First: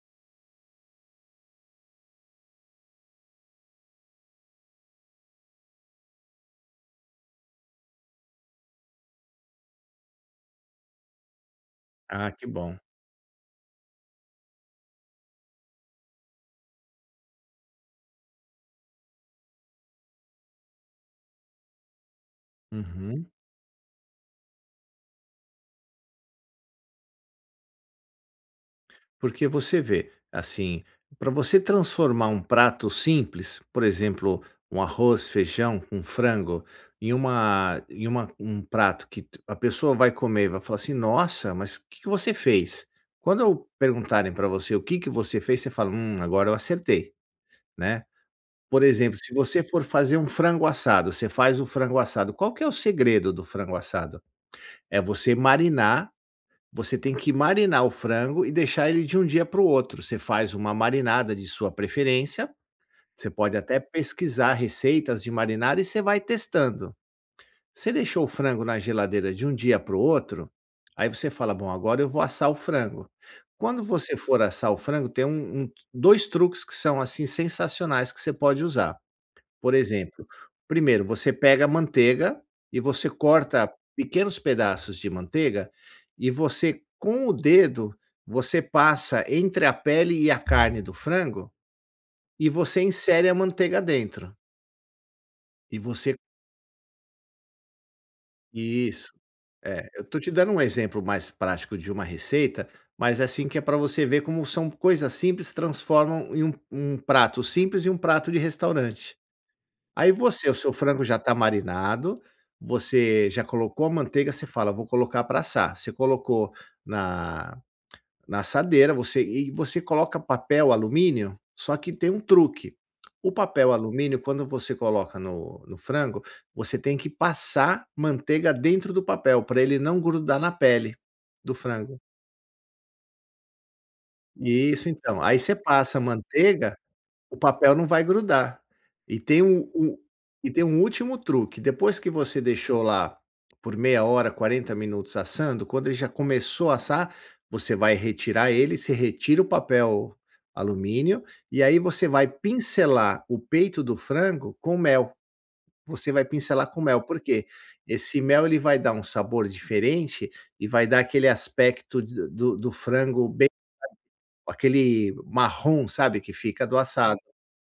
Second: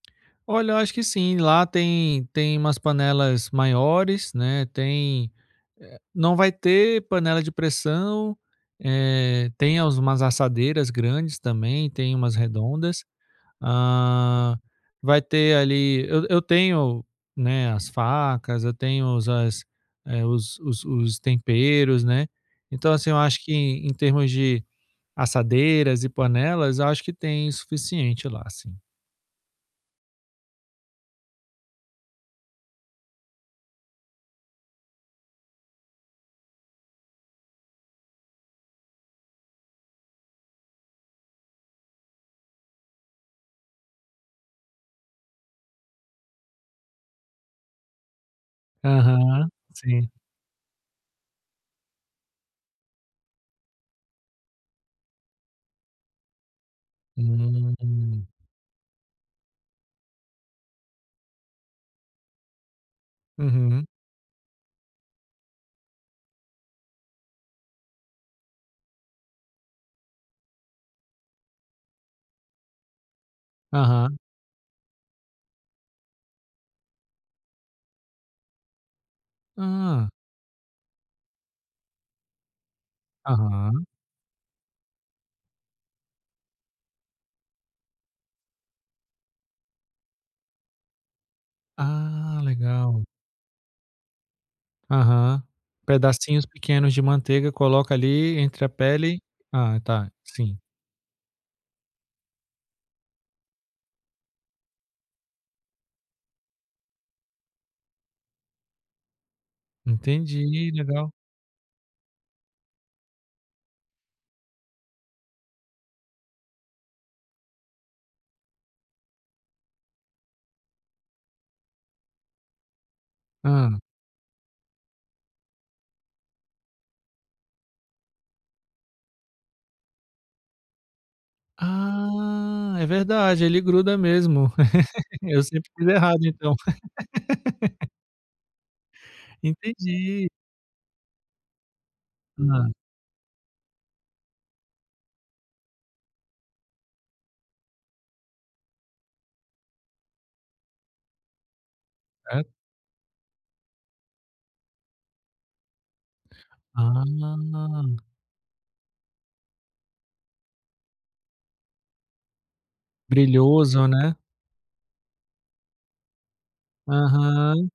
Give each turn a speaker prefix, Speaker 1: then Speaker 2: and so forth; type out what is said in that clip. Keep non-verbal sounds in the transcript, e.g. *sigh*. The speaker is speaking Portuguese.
Speaker 1: Olha, acho que sim, lá tem tem umas panelas maiores, né. Tem, eh, não vai ter panela de pressão, eh, tem é umas assadeiras grandes também, tem
Speaker 2: Ah,
Speaker 1: umas
Speaker 2: que bom.
Speaker 1: redondas, ah, vai ter ali, eu eu tenho, né, as facas, eu tenho as os os os temperos, né. Então, assim, eu
Speaker 2: Uhum.
Speaker 1: acho que em termos de assadeiras e panelas, eu acho que tem o suficiente lá sim.
Speaker 2: Porque você vê, assim, pra você transformar um prato simples, por exemplo um arroz, feijão, com frango, em uma em uma um prato que a pessoa vai comer e vai falar assim: "Nossa mas que que você fez?" Quando perguntarem pra você o que que você fez, você fala: "hum, agora eu acertei", né. Por exemplo se
Speaker 1: Aham,
Speaker 2: você for
Speaker 1: sim.
Speaker 2: fazer um frango assado, você faz o frango assado, qual que é o segredo do frango assado? É você marinar, você tem que marinar o
Speaker 1: Uhum.
Speaker 2: frango e deixar ele de um dia para o outro. Você faz uma marinada de sua preferência, você pode até
Speaker 1: Uhum.
Speaker 2: pesquisar receitas de marinar e você vai testando. Você deixou o frango na geladeira de um dia para o outro, ai você fala: "Bom, agora eu vou assar o frango". Quando você
Speaker 1: Aham.
Speaker 2: for assar o frango, tem um um 2 truques que são, assim, sensacionais que você pode usar. Por
Speaker 1: Hã.
Speaker 2: exemplo, primeiro, você pega manteiga e você corta
Speaker 1: Aham.
Speaker 2: pequenos pedaços de manteiga e você, com o dedo, você passa entre a pele e a carne do frango
Speaker 1: Ah,
Speaker 2: e você
Speaker 1: legal.
Speaker 2: insere a manteiga dentro.
Speaker 1: Aham,
Speaker 2: E você
Speaker 1: pedacinhos pequenos de manteiga coloca ali entre a
Speaker 2: Isso.
Speaker 1: pele. Ah
Speaker 2: É, eu
Speaker 1: tá,
Speaker 2: estou te dando
Speaker 1: sim.
Speaker 2: um exemplo mais prático de uma receita, mas é assim, que é pra você ver como são coisas simples, transformam em um um prato simples em um prato de restaurante. Aí você, o
Speaker 1: Entendi,
Speaker 2: seu frango
Speaker 1: legal.
Speaker 2: já está marinado, você já colocou a manteiga, você fala: "Vou colocar pra assar". Você colocou na na assadeira, você e você coloca papel alumínio, só que tem um truque. O papel
Speaker 1: Hã.
Speaker 2: alumínio, quando você coloca no no frango, você tem que passar manteiga dentro do papel pra ele não grudar na pele do frango.
Speaker 1: Ah, é verdade, ele gruda mesmo.
Speaker 2: Isso
Speaker 1: *laughs*
Speaker 2: então, aí
Speaker 1: Eu
Speaker 2: você
Speaker 1: sempre fiz
Speaker 2: passa
Speaker 1: errado então.
Speaker 2: manteiga, o papel não
Speaker 1: *laughs*
Speaker 2: vai grudar. E tem um um
Speaker 1: Entendi.
Speaker 2: ,e tem um último truque, depois que você
Speaker 1: Nã.
Speaker 2: deixou lá por meia hora, 40 minutos assando, quando ele já começou a assar, você vai retirar ele, você retira o papel alumínio, e aí você vai
Speaker 1: Hã.
Speaker 2: pincelar o peito do frango com mel. Você vai pincelar com mel,
Speaker 1: Ah,
Speaker 2: por
Speaker 1: na
Speaker 2: quê?
Speaker 1: não.
Speaker 2: Esse mel vai dar um sabor diferente e vai dar aquele aspecto de do do frango bem
Speaker 1: Brilhoso, né.
Speaker 2: sa aquele marrom, sabe, que fica do assado.
Speaker 1: Aham.